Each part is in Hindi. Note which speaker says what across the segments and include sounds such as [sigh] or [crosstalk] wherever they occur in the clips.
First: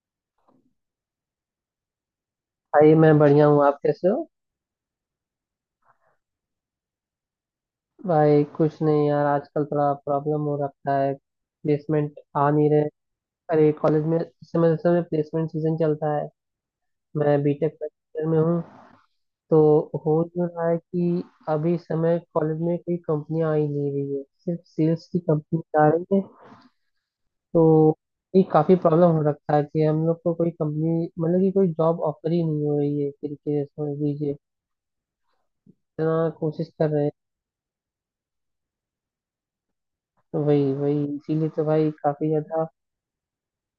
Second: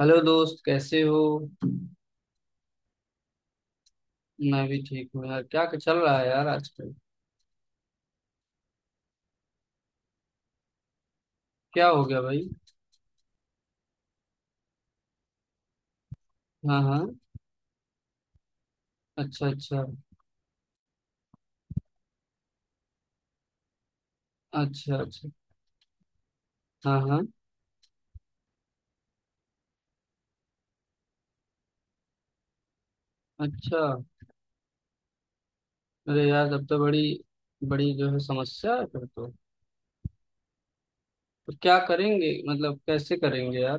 Speaker 1: हेलो दोस्त, कैसे हो?
Speaker 2: भाई, मैं बढ़िया हूँ। आप कैसे हो?
Speaker 1: मैं भी ठीक हूँ यार। क्या चल रहा है यार आजकल?
Speaker 2: भाई कुछ नहीं यार, आजकल थोड़ा प्रॉब्लम हो रखा है।
Speaker 1: क्या हो
Speaker 2: प्लेसमेंट
Speaker 1: गया भाई?
Speaker 2: आ नहीं रहे। अरे कॉलेज में इस समय समय प्लेसमेंट सीजन चलता है।
Speaker 1: हाँ हाँ।
Speaker 2: मैं बीटेक फर्स्ट ईयर में हूँ।
Speaker 1: अच्छा
Speaker 2: तो
Speaker 1: अच्छा।
Speaker 2: हो जो रहा है कि अभी इस समय कॉलेज में कोई कंपनियां आ ही नहीं रही है, सिर्फ
Speaker 1: अच्छा
Speaker 2: सेल्स की
Speaker 1: अच्छा।
Speaker 2: कंपनी आ रही है।
Speaker 1: हाँ हाँ।
Speaker 2: तो ये काफी प्रॉब्लम हो रखा है कि हम लोग को कोई कंपनी, मतलब कि कोई जॉब ऑफर ही नहीं हो रही है, एक तरीके से
Speaker 1: अच्छा।
Speaker 2: समझ लीजिए।
Speaker 1: अरे
Speaker 2: इतना
Speaker 1: यार, तब
Speaker 2: कोशिश
Speaker 1: तो
Speaker 2: कर
Speaker 1: बड़ी
Speaker 2: रहे हैं।
Speaker 1: बड़ी जो है समस्या है फिर तो।
Speaker 2: तो वही वही इसीलिए
Speaker 1: तो
Speaker 2: तो
Speaker 1: क्या
Speaker 2: भाई काफी
Speaker 1: करेंगे,
Speaker 2: ज्यादा।
Speaker 1: मतलब कैसे करेंगे यार?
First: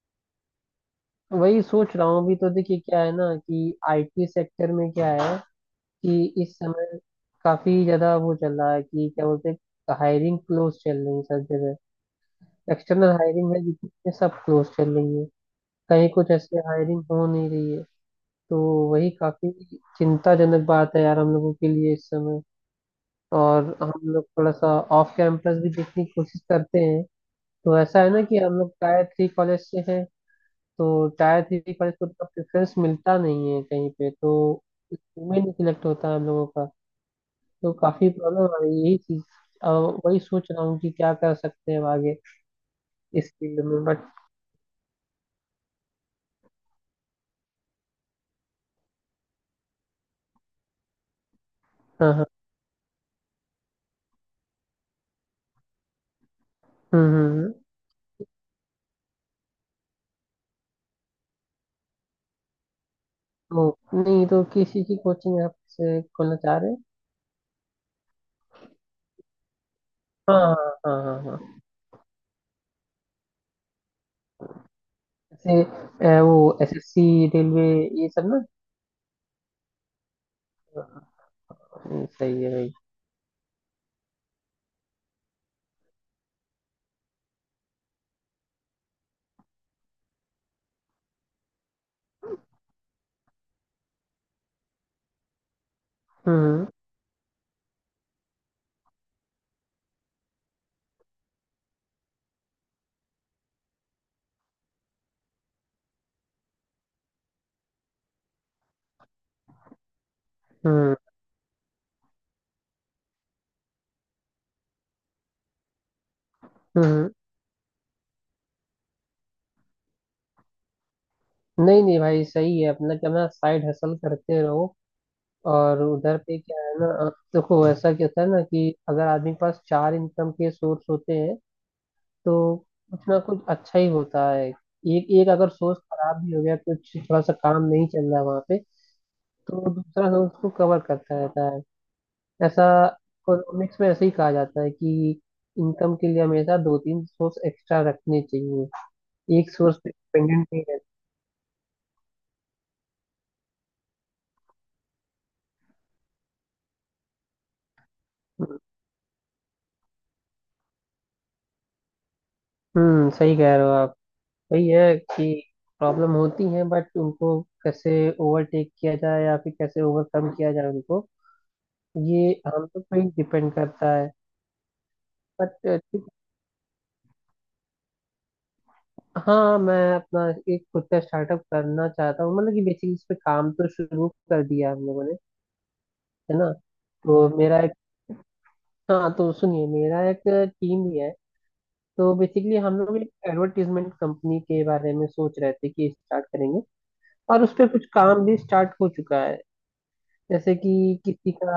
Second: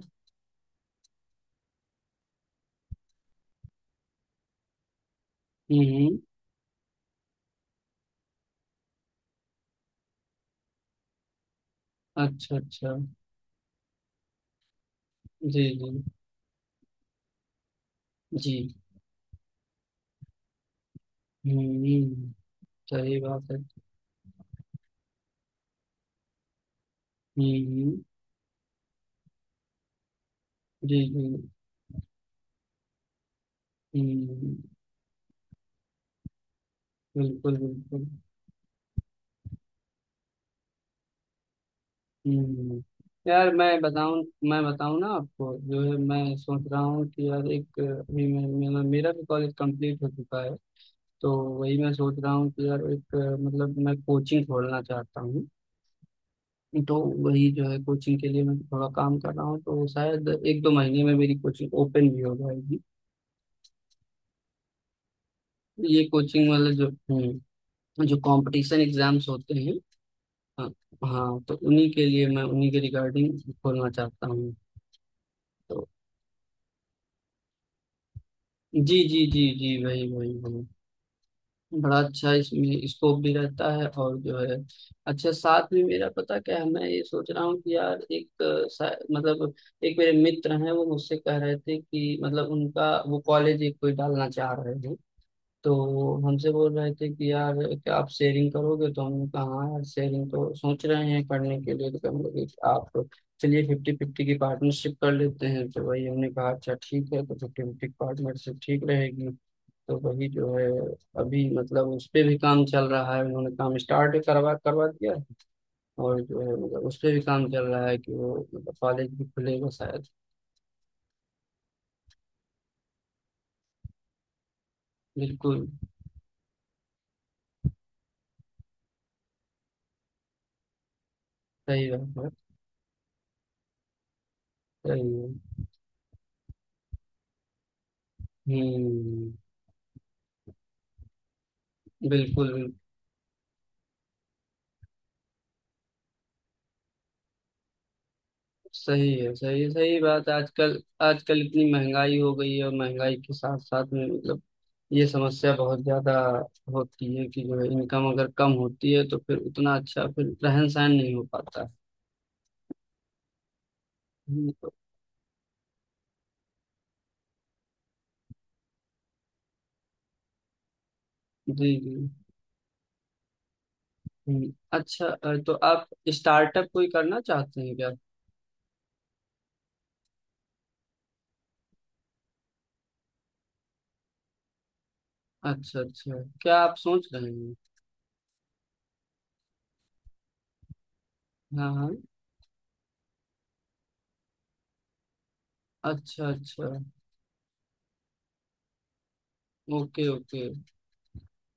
Speaker 2: वही सोच रहा हूँ। अभी तो देखिए क्या है ना कि आईटी सेक्टर में क्या है
Speaker 1: हम्म।
Speaker 2: कि इस समय काफी ज्यादा वो चल रहा है कि क्या बोलते हैं, हायरिंग क्लोज चल रही है सब जगह।
Speaker 1: अच्छा अच्छा।
Speaker 2: एक्सटर्नल हायरिंग है जितनी है, सब क्लोज चल रही है।
Speaker 1: जी जी
Speaker 2: कहीं कुछ ऐसे हायरिंग हो नहीं रही है।
Speaker 1: जी।
Speaker 2: तो वही काफी चिंताजनक बात है यार हम लोगों
Speaker 1: हम्म
Speaker 2: के लिए इस
Speaker 1: हम्म।
Speaker 2: समय।
Speaker 1: सही बात है।
Speaker 2: और हम लोग थोड़ा सा ऑफ कैंपस भी देखने की कोशिश करते हैं। तो
Speaker 1: हम्म।
Speaker 2: ऐसा है ना कि हम लोग टायर थ्री कॉलेज से हैं,
Speaker 1: जी
Speaker 2: तो
Speaker 1: जी।
Speaker 2: टायर थ्री पर इसको उतना प्रेफरेंस मिलता नहीं है कहीं पे।
Speaker 1: हम्म हम्म।
Speaker 2: तो इसमें नहीं सिलेक्ट होता है हम लोगों का।
Speaker 1: बिल्कुल
Speaker 2: तो
Speaker 1: बिल्कुल।
Speaker 2: काफी प्रॉब्लम आ रही है यही चीज। अब वही सोच रहा हूँ कि क्या कर सकते हैं अब आगे
Speaker 1: हम्म।
Speaker 2: इस
Speaker 1: यार
Speaker 2: फील्ड
Speaker 1: मैं
Speaker 2: में, बट।
Speaker 1: बताऊं, मैं बताऊं ना आपको, जो है मैं सोच रहा हूँ कि यार एक अभी मैं, मेरा मेरा भी कॉलेज कंप्लीट हो चुका है। तो वही मैं
Speaker 2: हाँ,
Speaker 1: सोच
Speaker 2: हाँ।
Speaker 1: रहा हूँ कि यार एक मतलब मैं कोचिंग खोलना चाहता हूँ। तो
Speaker 2: हम्म, हम्म,
Speaker 1: वही
Speaker 2: हम्म।
Speaker 1: जो है, कोचिंग के लिए मैं थोड़ा काम कर रहा हूँ, तो शायद एक दो महीने में मेरी कोचिंग ओपन भी हो जाएगी।
Speaker 2: तो नहीं तो किसी की कोचिंग आप से
Speaker 1: ये
Speaker 2: खोलना
Speaker 1: कोचिंग
Speaker 2: चाह
Speaker 1: वाले
Speaker 2: रहे हैं?
Speaker 1: जो, जो कंपटीशन एग्जाम्स होते हैं,
Speaker 2: हाँ,
Speaker 1: हाँ
Speaker 2: हाँ, हाँ, हाँ,
Speaker 1: हाँ, तो
Speaker 2: हाँ।
Speaker 1: उन्हीं के लिए मैं उन्हीं के रिगार्डिंग खोलना चाहता हूँ।
Speaker 2: जैसे
Speaker 1: तो
Speaker 2: वो एसएससी रेलवे, ये सब ना।
Speaker 1: जी जी जी जी, वही वही वही। बड़ा
Speaker 2: हाँ,
Speaker 1: अच्छा,
Speaker 2: सही है भाई।
Speaker 1: इसमें स्कोप भी रहता है और जो है। अच्छा साथ में मेरा पता क्या है, मैं ये सोच रहा हूँ कि यार एक अ, सा- मतलब एक मेरे मित्र हैं, वो मुझसे कह रहे थे कि मतलब उनका वो कॉलेज एक कोई डालना चाह रहे हैं। तो हमसे
Speaker 2: हम्म,
Speaker 1: बोल रहे थे कि यार क्या आप शेयरिंग करोगे, तो हमने कहा हाँ यार शेयरिंग तो सोच रहे हैं करने के लिए, तो हम लोग आप चलिए फिफ्टी फिफ्टी की पार्टनरशिप कर लेते हैं। तो वही हमने कहा अच्छा ठीक है, तो फिफ्टी फिफ्टी पार्टनरशिप ठीक रहेगी। तो वही जो है,
Speaker 2: हम्म,
Speaker 1: अभी मतलब उस पे भी काम चल रहा है, उन्होंने काम स्टार्ट करवा करवा दिया है। और जो है, मतलब
Speaker 2: हम्म,
Speaker 1: उस
Speaker 2: हम्म।
Speaker 1: पे भी काम चल रहा है कि वो मतलब कॉलेज भी खुलेगा शायद।
Speaker 2: नहीं नहीं भाई सही है, अपना क्या ना, साइड हसल करते रहो।
Speaker 1: बिल्कुल।
Speaker 2: और उधर पे क्या है ना, देखो ऐसा क्या होता है ना कि अगर आदमी के पास चार इनकम के सोर्स होते हैं
Speaker 1: सही बात है।
Speaker 2: तो कुछ ना कुछ अच्छा ही होता है। एक
Speaker 1: सही
Speaker 2: एक अगर
Speaker 1: है।
Speaker 2: सोर्स खराब भी हो गया, कुछ थोड़ा सा काम नहीं चल रहा वहाँ पे,
Speaker 1: हम्म।
Speaker 2: तो दूसरा सोर्स उसको कवर करता रहता है।
Speaker 1: बिल्कुल
Speaker 2: ऐसा
Speaker 1: बिल्कुल।
Speaker 2: इकोनॉमिक्स में ऐसे ही कहा जाता है कि इनकम के लिए हमेशा दो तीन सोर्स एक्स्ट्रा रखने चाहिए,
Speaker 1: सही है
Speaker 2: एक
Speaker 1: सही है,
Speaker 2: सोर्स पे
Speaker 1: सही बात है।
Speaker 2: डिपेंडेंट नहीं
Speaker 1: आजकल आजकल इतनी महंगाई हो गई है, और महंगाई के साथ साथ में मतलब ये समस्या बहुत ज्यादा होती है कि जो है इनकम अगर कम
Speaker 2: रहना।
Speaker 1: होती है तो फिर उतना अच्छा फिर रहन सहन नहीं हो पाता।
Speaker 2: हम्म, सही कह रहे हो आप। वही
Speaker 1: तो-
Speaker 2: है कि प्रॉब्लम होती है, बट उनको कैसे ओवरटेक किया जाए या फिर कैसे ओवरकम किया जाए उनको,
Speaker 1: जी जी।
Speaker 2: ये हम लोग पे ही डिपेंड करता है।
Speaker 1: अच्छा, तो
Speaker 2: बट
Speaker 1: आप
Speaker 2: ठीक।
Speaker 1: स्टार्टअप कोई करना चाहते हैं क्या?
Speaker 2: हाँ मैं अपना एक खुद का स्टार्टअप करना चाहता हूँ, मतलब कि बेसिकली इस पे काम तो शुरू कर दिया हम लोगों ने,
Speaker 1: अच्छा अच्छा,
Speaker 2: है ना।
Speaker 1: क्या आप सोच
Speaker 2: तो
Speaker 1: रहे हैं?
Speaker 2: मेरा एक, हाँ तो सुनिए मेरा एक टीम भी है।
Speaker 1: हाँ हाँ।
Speaker 2: तो बेसिकली हम लोग एक एडवर्टीजमेंट कंपनी के बारे में सोच रहे थे कि स्टार्ट
Speaker 1: अच्छा
Speaker 2: करेंगे।
Speaker 1: अच्छा।
Speaker 2: और उस पे कुछ काम भी स्टार्ट हो चुका है।
Speaker 1: Okay okay.
Speaker 2: जैसे कि किसी का,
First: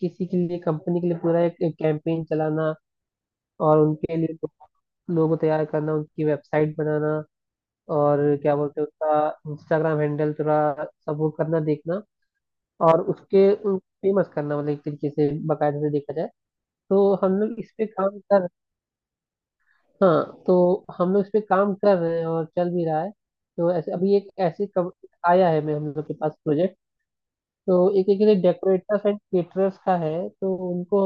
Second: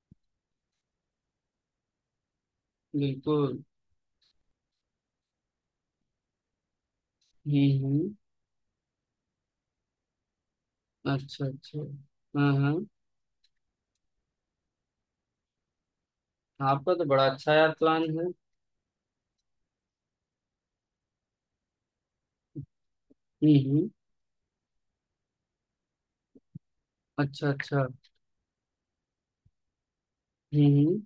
Speaker 2: किसी के लिए कंपनी के लिए पूरा एक कैंपेन चलाना,
Speaker 1: बिल्कुल।
Speaker 2: और उनके लिए लोगो तैयार करना, उनकी वेबसाइट बनाना,
Speaker 1: हम्म।
Speaker 2: और क्या बोलते हैं उसका इंस्टाग्राम हैंडल थोड़ा, सब वो
Speaker 1: अच्छा
Speaker 2: करना
Speaker 1: अच्छा।
Speaker 2: देखना,
Speaker 1: हाँ हाँ।
Speaker 2: और उसके उन फेमस करना, मतलब एक तरीके से बाकायदे से देखा जाए।
Speaker 1: आपका तो
Speaker 2: तो
Speaker 1: बड़ा
Speaker 2: हम
Speaker 1: अच्छा
Speaker 2: लोग
Speaker 1: यार
Speaker 2: इस पे
Speaker 1: प्लान
Speaker 2: काम
Speaker 1: है।
Speaker 2: कर। हाँ तो हम लोग इस पे काम कर रहे हैं और चल भी रहा है।
Speaker 1: हुँ,
Speaker 2: तो
Speaker 1: हुँ।
Speaker 2: ऐसे अभी एक ऐसे आया है मैं हम लोग के पास प्रोजेक्ट।
Speaker 1: अच्छा, अच्छा।
Speaker 2: तो एक एक डेकोरेटर्स एंड केटरर्स का है। तो
Speaker 1: हुँ,
Speaker 2: उनको,
Speaker 1: हुँ।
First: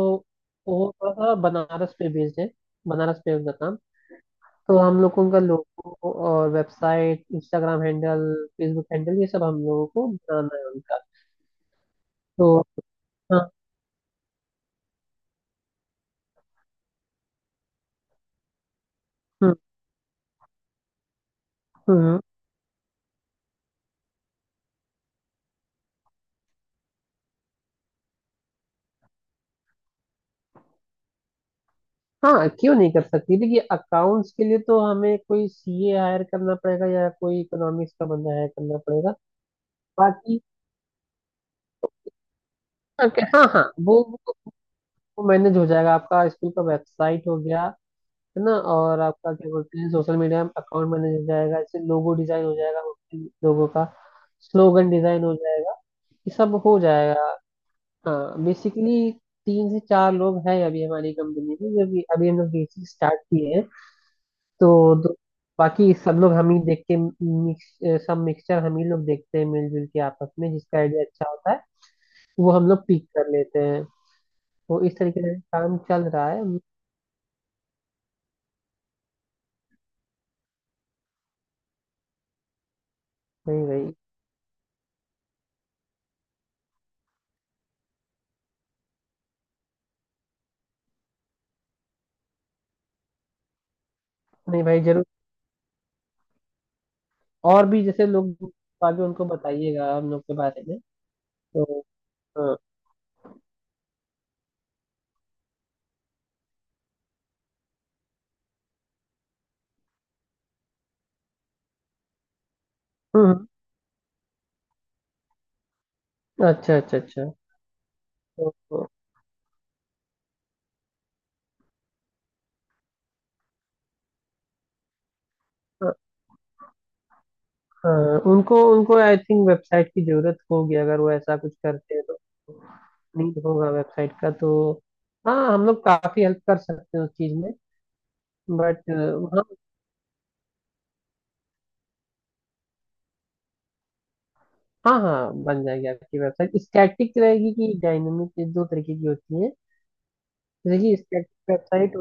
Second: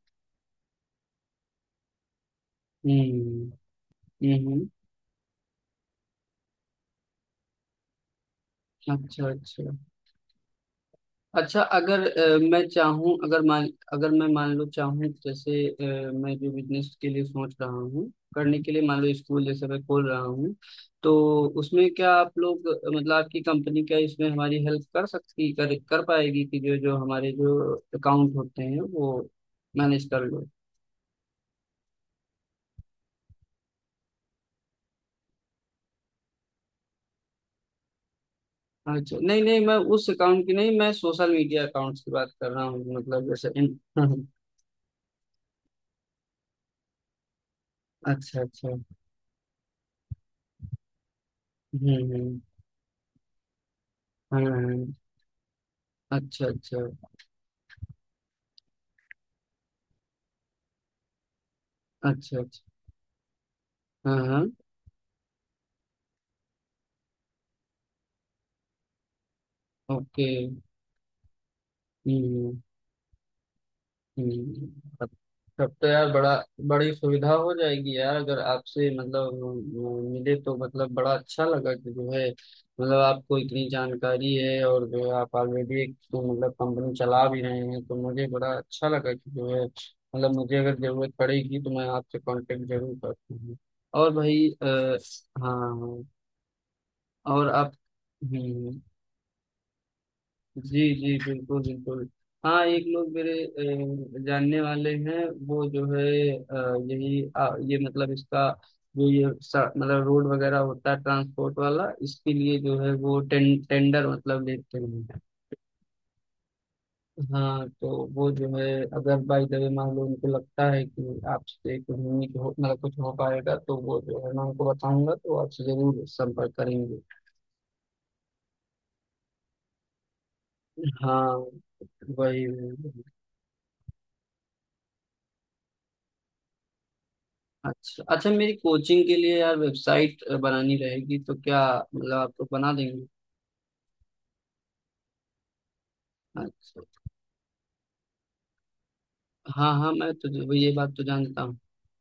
Speaker 2: वो थोड़ा सा बनारस पे बेस्ड है, बनारस पे
Speaker 1: हुँ,
Speaker 2: उनका काम।
Speaker 1: हुँ, हुँ।
Speaker 2: तो हम लोग को उनका लोगो और website, Instagram handle, Facebook handle,
Speaker 1: अच्छा,
Speaker 2: ये सब हम
Speaker 1: अच्छा।
Speaker 2: लोगों को बनाना है उनका।
Speaker 1: अच्छा अगर
Speaker 2: तो
Speaker 1: मैं चाहूँ,
Speaker 2: हाँ।
Speaker 1: अगर मान, अगर मैं मान लो चाहूँ, जैसे मैं जो बिज़नेस के लिए सोच रहा हूँ, करने के लिए मान लो स्कूल
Speaker 2: हम्म,
Speaker 1: जैसे मैं खोल रहा हूँ, तो उसमें क्या
Speaker 2: हम्म।
Speaker 1: आप लोग, मतलब आपकी कंपनी, क्या इसमें हमारी हेल्प कर सकती, कर कर पाएगी कि जो जो हमारे जो अकाउंट होते हैं वो मैनेज कर लो?
Speaker 2: हाँ क्यों नहीं कर सकती, देखिए अकाउंट्स के लिए तो हमें कोई सीए हायर करना पड़ेगा या कोई इकोनॉमिक्स का बंदा हायर करना पड़ेगा।
Speaker 1: अच्छा नहीं नहीं, मैं उस
Speaker 2: बाकी
Speaker 1: अकाउंट की नहीं, मैं सोशल मीडिया अकाउंट्स की बात कर रहा हूँ,
Speaker 2: okay,
Speaker 1: मतलब
Speaker 2: हाँ
Speaker 1: जैसे
Speaker 2: हाँ,
Speaker 1: [laughs]
Speaker 2: वो,
Speaker 1: हाँ,
Speaker 2: वो मैनेज हो जाएगा, आपका स्कूल का वेबसाइट हो गया,
Speaker 1: हाँ, अच्छा
Speaker 2: है ना,
Speaker 1: अच्छा।
Speaker 2: और आपका क्या बोलते हैं सोशल मीडिया अकाउंट मैनेज हो जाएगा, इससे लोगो
Speaker 1: हम्म।
Speaker 2: डिजाइन हो जाएगा, लोगों का
Speaker 1: हाँ हाँ,
Speaker 2: स्लोगन डिजाइन हो जाएगा, ये
Speaker 1: अच्छा
Speaker 2: सब हो
Speaker 1: अच्छा।
Speaker 2: जाएगा। हाँ बेसिकली तीन से चार लोग हैं अभी हमारी कंपनी में, जो कि अभी हम
Speaker 1: अच्छा
Speaker 2: लोग
Speaker 1: अच्छा।
Speaker 2: बेसिक स्टार्ट किए हैं।
Speaker 1: हाँ हाँ।
Speaker 2: तो, बाकी सब लोग हम ही देख के, मिक्स सब मिक्सचर हम ही लोग देखते हैं मिलजुल के
Speaker 1: ओके।
Speaker 2: आपस में, जिसका आइडिया अच्छा होता है वो
Speaker 1: हम्म
Speaker 2: हम लोग पिक कर लेते हैं।
Speaker 1: हम्म,
Speaker 2: तो इस
Speaker 1: तब
Speaker 2: तरीके से
Speaker 1: तब
Speaker 2: काम
Speaker 1: तो
Speaker 2: चल
Speaker 1: यार
Speaker 2: रहा
Speaker 1: बड़ा,
Speaker 2: है।
Speaker 1: बड़ी सुविधा हो जाएगी यार। अगर आपसे मतलब मिले तो, मतलब बड़ा अच्छा लगा कि जो है, मतलब आपको
Speaker 2: नहीं
Speaker 1: इतनी
Speaker 2: भाई,
Speaker 1: जानकारी है और जो है, आप ऑलरेडी एक तो मतलब कंपनी चला भी रहे हैं, तो मुझे बड़ा अच्छा लगा कि जो है, मतलब मुझे अगर जरूरत पड़ेगी तो मैं आपसे कांटेक्ट जरूर करती हूँ। और भाई
Speaker 2: नहीं भाई जरूर,
Speaker 1: हाँ, और
Speaker 2: और
Speaker 1: आप।
Speaker 2: भी जैसे लोग
Speaker 1: हम्म।
Speaker 2: आगे उनको बताइएगा हम लोग के बारे
Speaker 1: जी
Speaker 2: में।
Speaker 1: जी बिल्कुल
Speaker 2: तो
Speaker 1: बिल्कुल।
Speaker 2: हाँ।
Speaker 1: हाँ, एक लोग मेरे जानने वाले हैं, वो जो है अ, यही आ, ये मतलब इसका जो ये मतलब रोड वगैरह होता है, ट्रांसपोर्ट वाला, इसके लिए जो है वो
Speaker 2: हम्म,
Speaker 1: टेंडर मतलब लेते हैं।
Speaker 2: अच्छा, अच्छा, अच्छा।
Speaker 1: हाँ, तो वो जो है,
Speaker 2: तो
Speaker 1: अगर बाई द वे मान लो उनको लगता है कि आपसे कुछ, नहीं हो मतलब कुछ हो पाएगा, तो वो जो है मैं उनको बताऊंगा तो आपसे
Speaker 2: हाँ,
Speaker 1: जरूर संपर्क करेंगे।
Speaker 2: हाँ, उनको उनको आई थिंक वेबसाइट की जरूरत होगी अगर वो
Speaker 1: हाँ,
Speaker 2: ऐसा कुछ करते हैं तो।
Speaker 1: वही वही।
Speaker 2: नीड होगा वेबसाइट का, तो हाँ हम लोग काफी हेल्प कर सकते हैं उस चीज में।
Speaker 1: अच्छा अच्छा, मेरी
Speaker 2: बट
Speaker 1: कोचिंग के लिए
Speaker 2: हाँ,
Speaker 1: यार वेबसाइट बनानी रहेगी, तो क्या मतलब आप लोग बना देंगे?
Speaker 2: हाँ हाँ बन जाएगी आपकी वेबसाइट,
Speaker 1: अच्छा,
Speaker 2: स्टैटिक रहेगी कि डायनामिक, दो तरीके की होती है।
Speaker 1: हाँ हाँ, मैं तो वो ये बात
Speaker 2: देखिए
Speaker 1: तो
Speaker 2: स्टैटिक
Speaker 1: जानता हूँ।
Speaker 2: वेबसाइट,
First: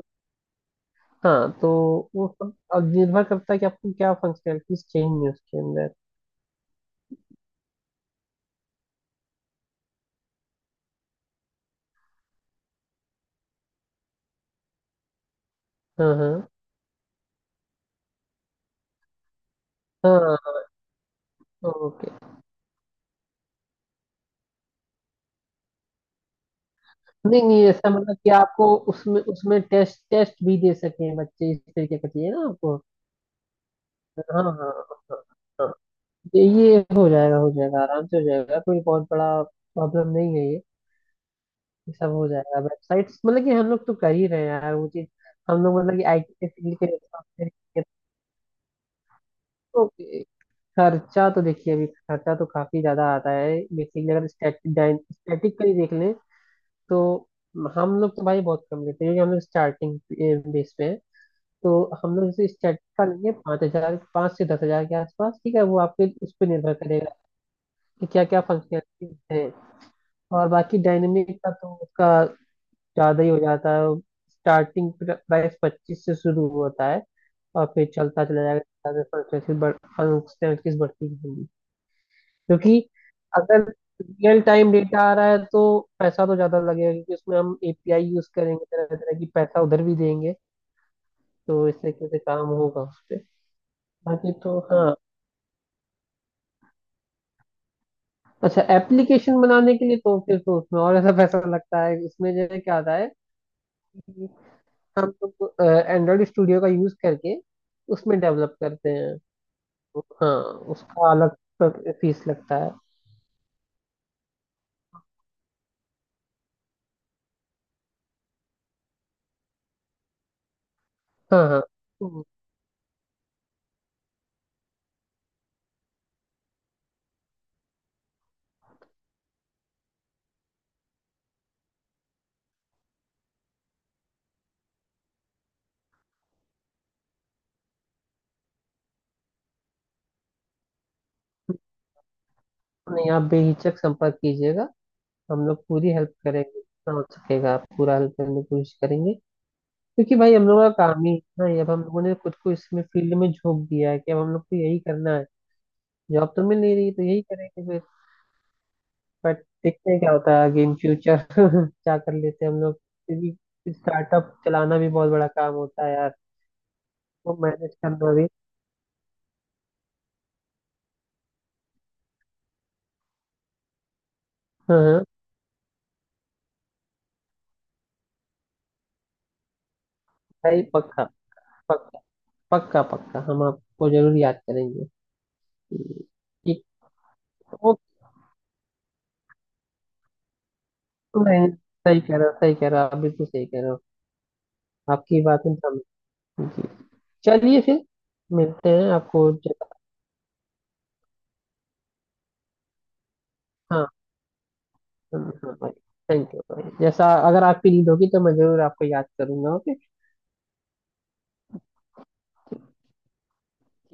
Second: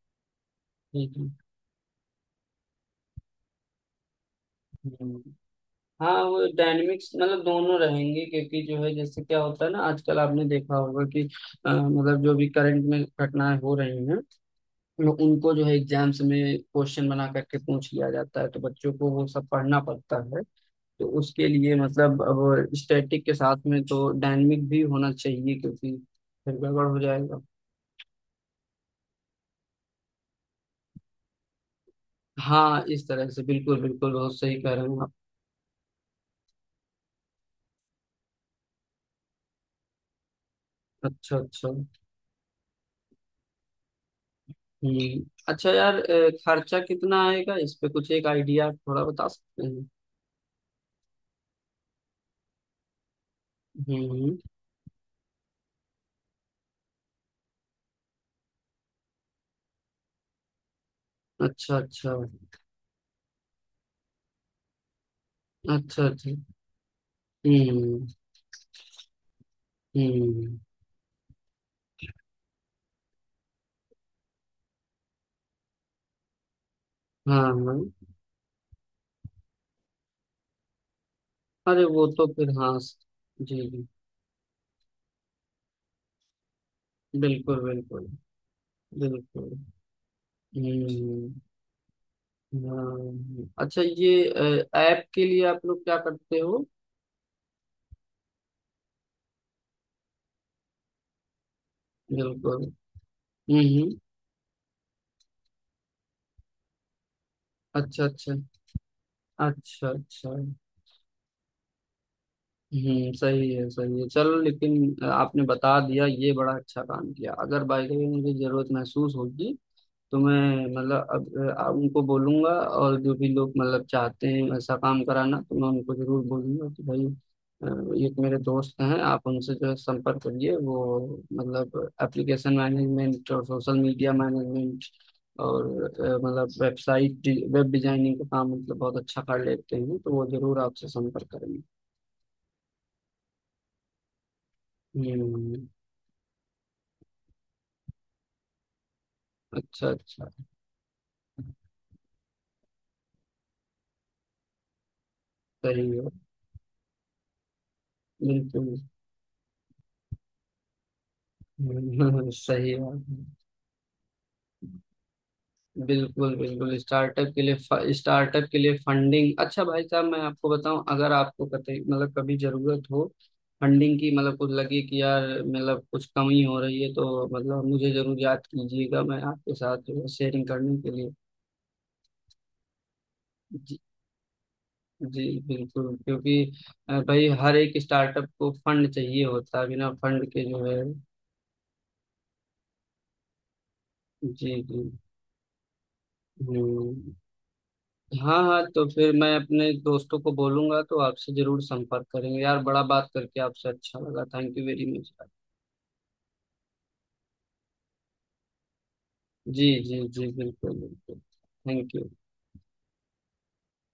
Speaker 1: ठीक है।
Speaker 2: हाँ तो वो सब अब निर्भर करता है कि आपको क्या फंक्शनैलिटीज चाहिए
Speaker 1: हम्म।
Speaker 2: उसके अंदर।
Speaker 1: हाँ, वो डायनेमिक्स मतलब दोनों रहेंगे, क्योंकि जो है जैसे क्या होता है ना, आजकल आपने देखा होगा कि मतलब जो भी करंट में घटनाएं हो रही हैं, उनको जो है
Speaker 2: हाँ,
Speaker 1: एग्जाम्स
Speaker 2: हाँ,
Speaker 1: में क्वेश्चन बना करके पूछ लिया जाता है, तो बच्चों को वो सब पढ़ना पड़ता है।
Speaker 2: हाँ।
Speaker 1: तो उसके लिए
Speaker 2: ओके।
Speaker 1: मतलब अब स्टैटिक के साथ में तो डायनेमिक भी होना चाहिए, क्योंकि फिर गड़बड़ हो जाएगा।
Speaker 2: नहीं नहीं ऐसा, मतलब कि आपको उसमें उसमें टेस्ट टेस्ट भी दे सके बच्चे, इस तरीके का चाहिए ना आपको।
Speaker 1: हाँ, इस तरह से, बिल्कुल बिल्कुल, बहुत
Speaker 2: हाँ, हाँ,
Speaker 1: सही कह रहे हैं आप।
Speaker 2: हाँ, हाँ। ये हो जाएगा, हो जाएगा आराम से हो जाएगा, कोई बहुत बड़ा प्रॉब्लम नहीं है ये।
Speaker 1: अच्छा अच्छा।
Speaker 2: ये सब हो जाएगा, वेबसाइट्स मतलब कि हम लोग तो कर ही रहे हैं यार वो चीज।
Speaker 1: हम्म।
Speaker 2: हम
Speaker 1: अच्छा
Speaker 2: लोग
Speaker 1: यार,
Speaker 2: मतलब कि आईटी के फील्ड
Speaker 1: खर्चा
Speaker 2: के
Speaker 1: कितना आएगा इस पे,
Speaker 2: responsibility।
Speaker 1: कुछ एक आइडिया थोड़ा बता सकते
Speaker 2: तो
Speaker 1: हैं?
Speaker 2: खर्चा तो देखिए, अभी खर्चा तो काफी ज्यादा आता है, बेसिकली अगर
Speaker 1: हम्म।
Speaker 2: स्टैटिक, स्टैटिक का ही देख लें, तो हम लोग तो भाई बहुत कम लेते हैं क्योंकि हम लोग स्टार्टिंग बेस पे हैं। तो
Speaker 1: अच्छा अच्छा।
Speaker 2: हम लोग जैसे स्टार्ट का लेंगे 5 हजार, 5 से 10 हजार के आसपास, ठीक है, वो
Speaker 1: अच्छा
Speaker 2: आपके
Speaker 1: अच्छा।
Speaker 2: उस पर निर्भर करेगा कि
Speaker 1: हम्म
Speaker 2: क्या क्या फंक्शनलिटीज हैं। और
Speaker 1: हम्म।
Speaker 2: बाकी डायनेमिक का तो उसका ज्यादा ही हो जाता है, स्टार्टिंग प्राइस 25 से शुरू होता है
Speaker 1: हाँ
Speaker 2: और
Speaker 1: हाँ।
Speaker 2: फिर चलता चला जाएगा, फंक्शनलिटीज बढ़ती रहेंगी
Speaker 1: अरे वो तो फिर, हाँ,
Speaker 2: क्योंकि अगर
Speaker 1: जी जी,
Speaker 2: रियल टाइम डेटा आ रहा है तो पैसा तो ज्यादा लगेगा, क्योंकि उसमें हम
Speaker 1: बिल्कुल
Speaker 2: एपीआई
Speaker 1: बिल्कुल।
Speaker 2: यूज करेंगे तरह तरह की,
Speaker 1: बिल्कुल।
Speaker 2: पैसा उधर भी देंगे।
Speaker 1: हम्म
Speaker 2: तो इस तरीके से काम होगा उस पे।
Speaker 1: अच्छा ये
Speaker 2: बाकी तो हाँ।
Speaker 1: ऐप के लिए आप लोग क्या करते हो?
Speaker 2: अच्छा एप्लीकेशन बनाने के लिए तो फिर तो उसमें और ऐसा पैसा लगता है, इसमें जो है
Speaker 1: बिल्कुल।
Speaker 2: क्या आता है
Speaker 1: हम्म।
Speaker 2: कि हम लोग एंड्रॉइड स्टूडियो का यूज करके
Speaker 1: अच्छा
Speaker 2: उसमें
Speaker 1: अच्छा।
Speaker 2: डेवलप करते हैं।
Speaker 1: अच्छा
Speaker 2: तो
Speaker 1: अच्छा।
Speaker 2: हाँ, उसका अलग फीस लगता है।
Speaker 1: हम्म, सही है सही है। चलो लेकिन आपने बता दिया ये बड़ा अच्छा काम किया। अगर बाई द वे मुझे जरूरत महसूस होगी तो मैं मतलब अब
Speaker 2: हाँ, हाँ।
Speaker 1: उनको
Speaker 2: हम्म।
Speaker 1: बोलूंगा, और जो भी लोग मतलब चाहते हैं ऐसा काम कराना तो मैं उनको जरूर बोलूंगा कि भाई, एक मेरे दोस्त हैं, आप उनसे जो है संपर्क करिए, वो मतलब एप्लीकेशन मैनेजमेंट और सोशल मीडिया मैनेजमेंट और मतलब वेबसाइट, वेब डिजाइनिंग का काम मतलब बहुत अच्छा कर लेते हैं, तो वो जरूर आपसे संपर्क करेंगे।
Speaker 2: नहीं आप बेहिचक संपर्क कीजिएगा, हम लोग
Speaker 1: हम्म।
Speaker 2: पूरी हेल्प करेंगे जितना हो सकेगा, आप पूरा हेल्प करने की कोशिश करेंगे
Speaker 1: अच्छा
Speaker 2: क्योंकि
Speaker 1: अच्छा।
Speaker 2: भाई हम लोगों का काम ही इतना ही है। ना, अब हम लोगों ने खुद को इसमें फील्ड में झोंक दिया है कि अब हम लोग को यही करना है,
Speaker 1: सही है।
Speaker 2: जॉब तो मिल नहीं रही तो यही करेंगे फिर।
Speaker 1: बिल्कुल।
Speaker 2: बट देखते हैं क्या होता है आगे इन फ्यूचर [laughs] क्या कर
Speaker 1: [laughs]
Speaker 2: लेते हैं हम
Speaker 1: सही
Speaker 2: लोग,
Speaker 1: है।
Speaker 2: क्योंकि स्टार्टअप चलाना भी बहुत बड़ा काम होता है यार,
Speaker 1: बिल्कुल बिल्कुल। स्टार्टअप
Speaker 2: वो
Speaker 1: के
Speaker 2: मैनेज
Speaker 1: लिए
Speaker 2: करना भी।
Speaker 1: स्टार्टअप के लिए फंडिंग, अच्छा भाई साहब मैं आपको बताऊं, अगर आपको कतई मतलब कभी जरूरत हो फंडिंग की, मतलब कुछ
Speaker 2: हाँ,
Speaker 1: लगे कि
Speaker 2: हाँ
Speaker 1: यार मतलब कुछ कमी हो रही है, तो मतलब मुझे जरूर याद कीजिएगा, मैं आपके साथ शेयरिंग
Speaker 2: भाई,
Speaker 1: करने के
Speaker 2: पक्का
Speaker 1: लिए।
Speaker 2: पक्का पक्का पक्का हम
Speaker 1: जी
Speaker 2: आपको जरूर याद करेंगे।
Speaker 1: जी बिल्कुल, क्योंकि
Speaker 2: ठीक।
Speaker 1: भाई हर एक
Speaker 2: ओके।
Speaker 1: स्टार्टअप को फंड चाहिए होता है, बिना फंड के जो है।
Speaker 2: सही कह रहे हो, सही कह रहे हो आप, बिल्कुल सही कह रहे हो।
Speaker 1: जी जी।
Speaker 2: आपकी बात हम समझ। जी।
Speaker 1: हम्म।
Speaker 2: चलिए फिर
Speaker 1: हाँ हाँ,
Speaker 2: मिलते
Speaker 1: तो
Speaker 2: हैं
Speaker 1: फिर
Speaker 2: आपको,
Speaker 1: मैं अपने
Speaker 2: जैसा,
Speaker 1: दोस्तों को बोलूंगा तो आपसे जरूर संपर्क करेंगे। यार बड़ा, बात करके आपसे
Speaker 2: हाँ,
Speaker 1: अच्छा लगा, थैंक यू वेरी मच।
Speaker 2: हाँ, हाँ भाई, थैंक यू भाई, जैसा अगर आप फ्री होगी तो मैं जरूर आपको याद करूंगा।
Speaker 1: जी
Speaker 2: ओके।
Speaker 1: जी जी, बिल्कुल बिल्कुल। Thank you.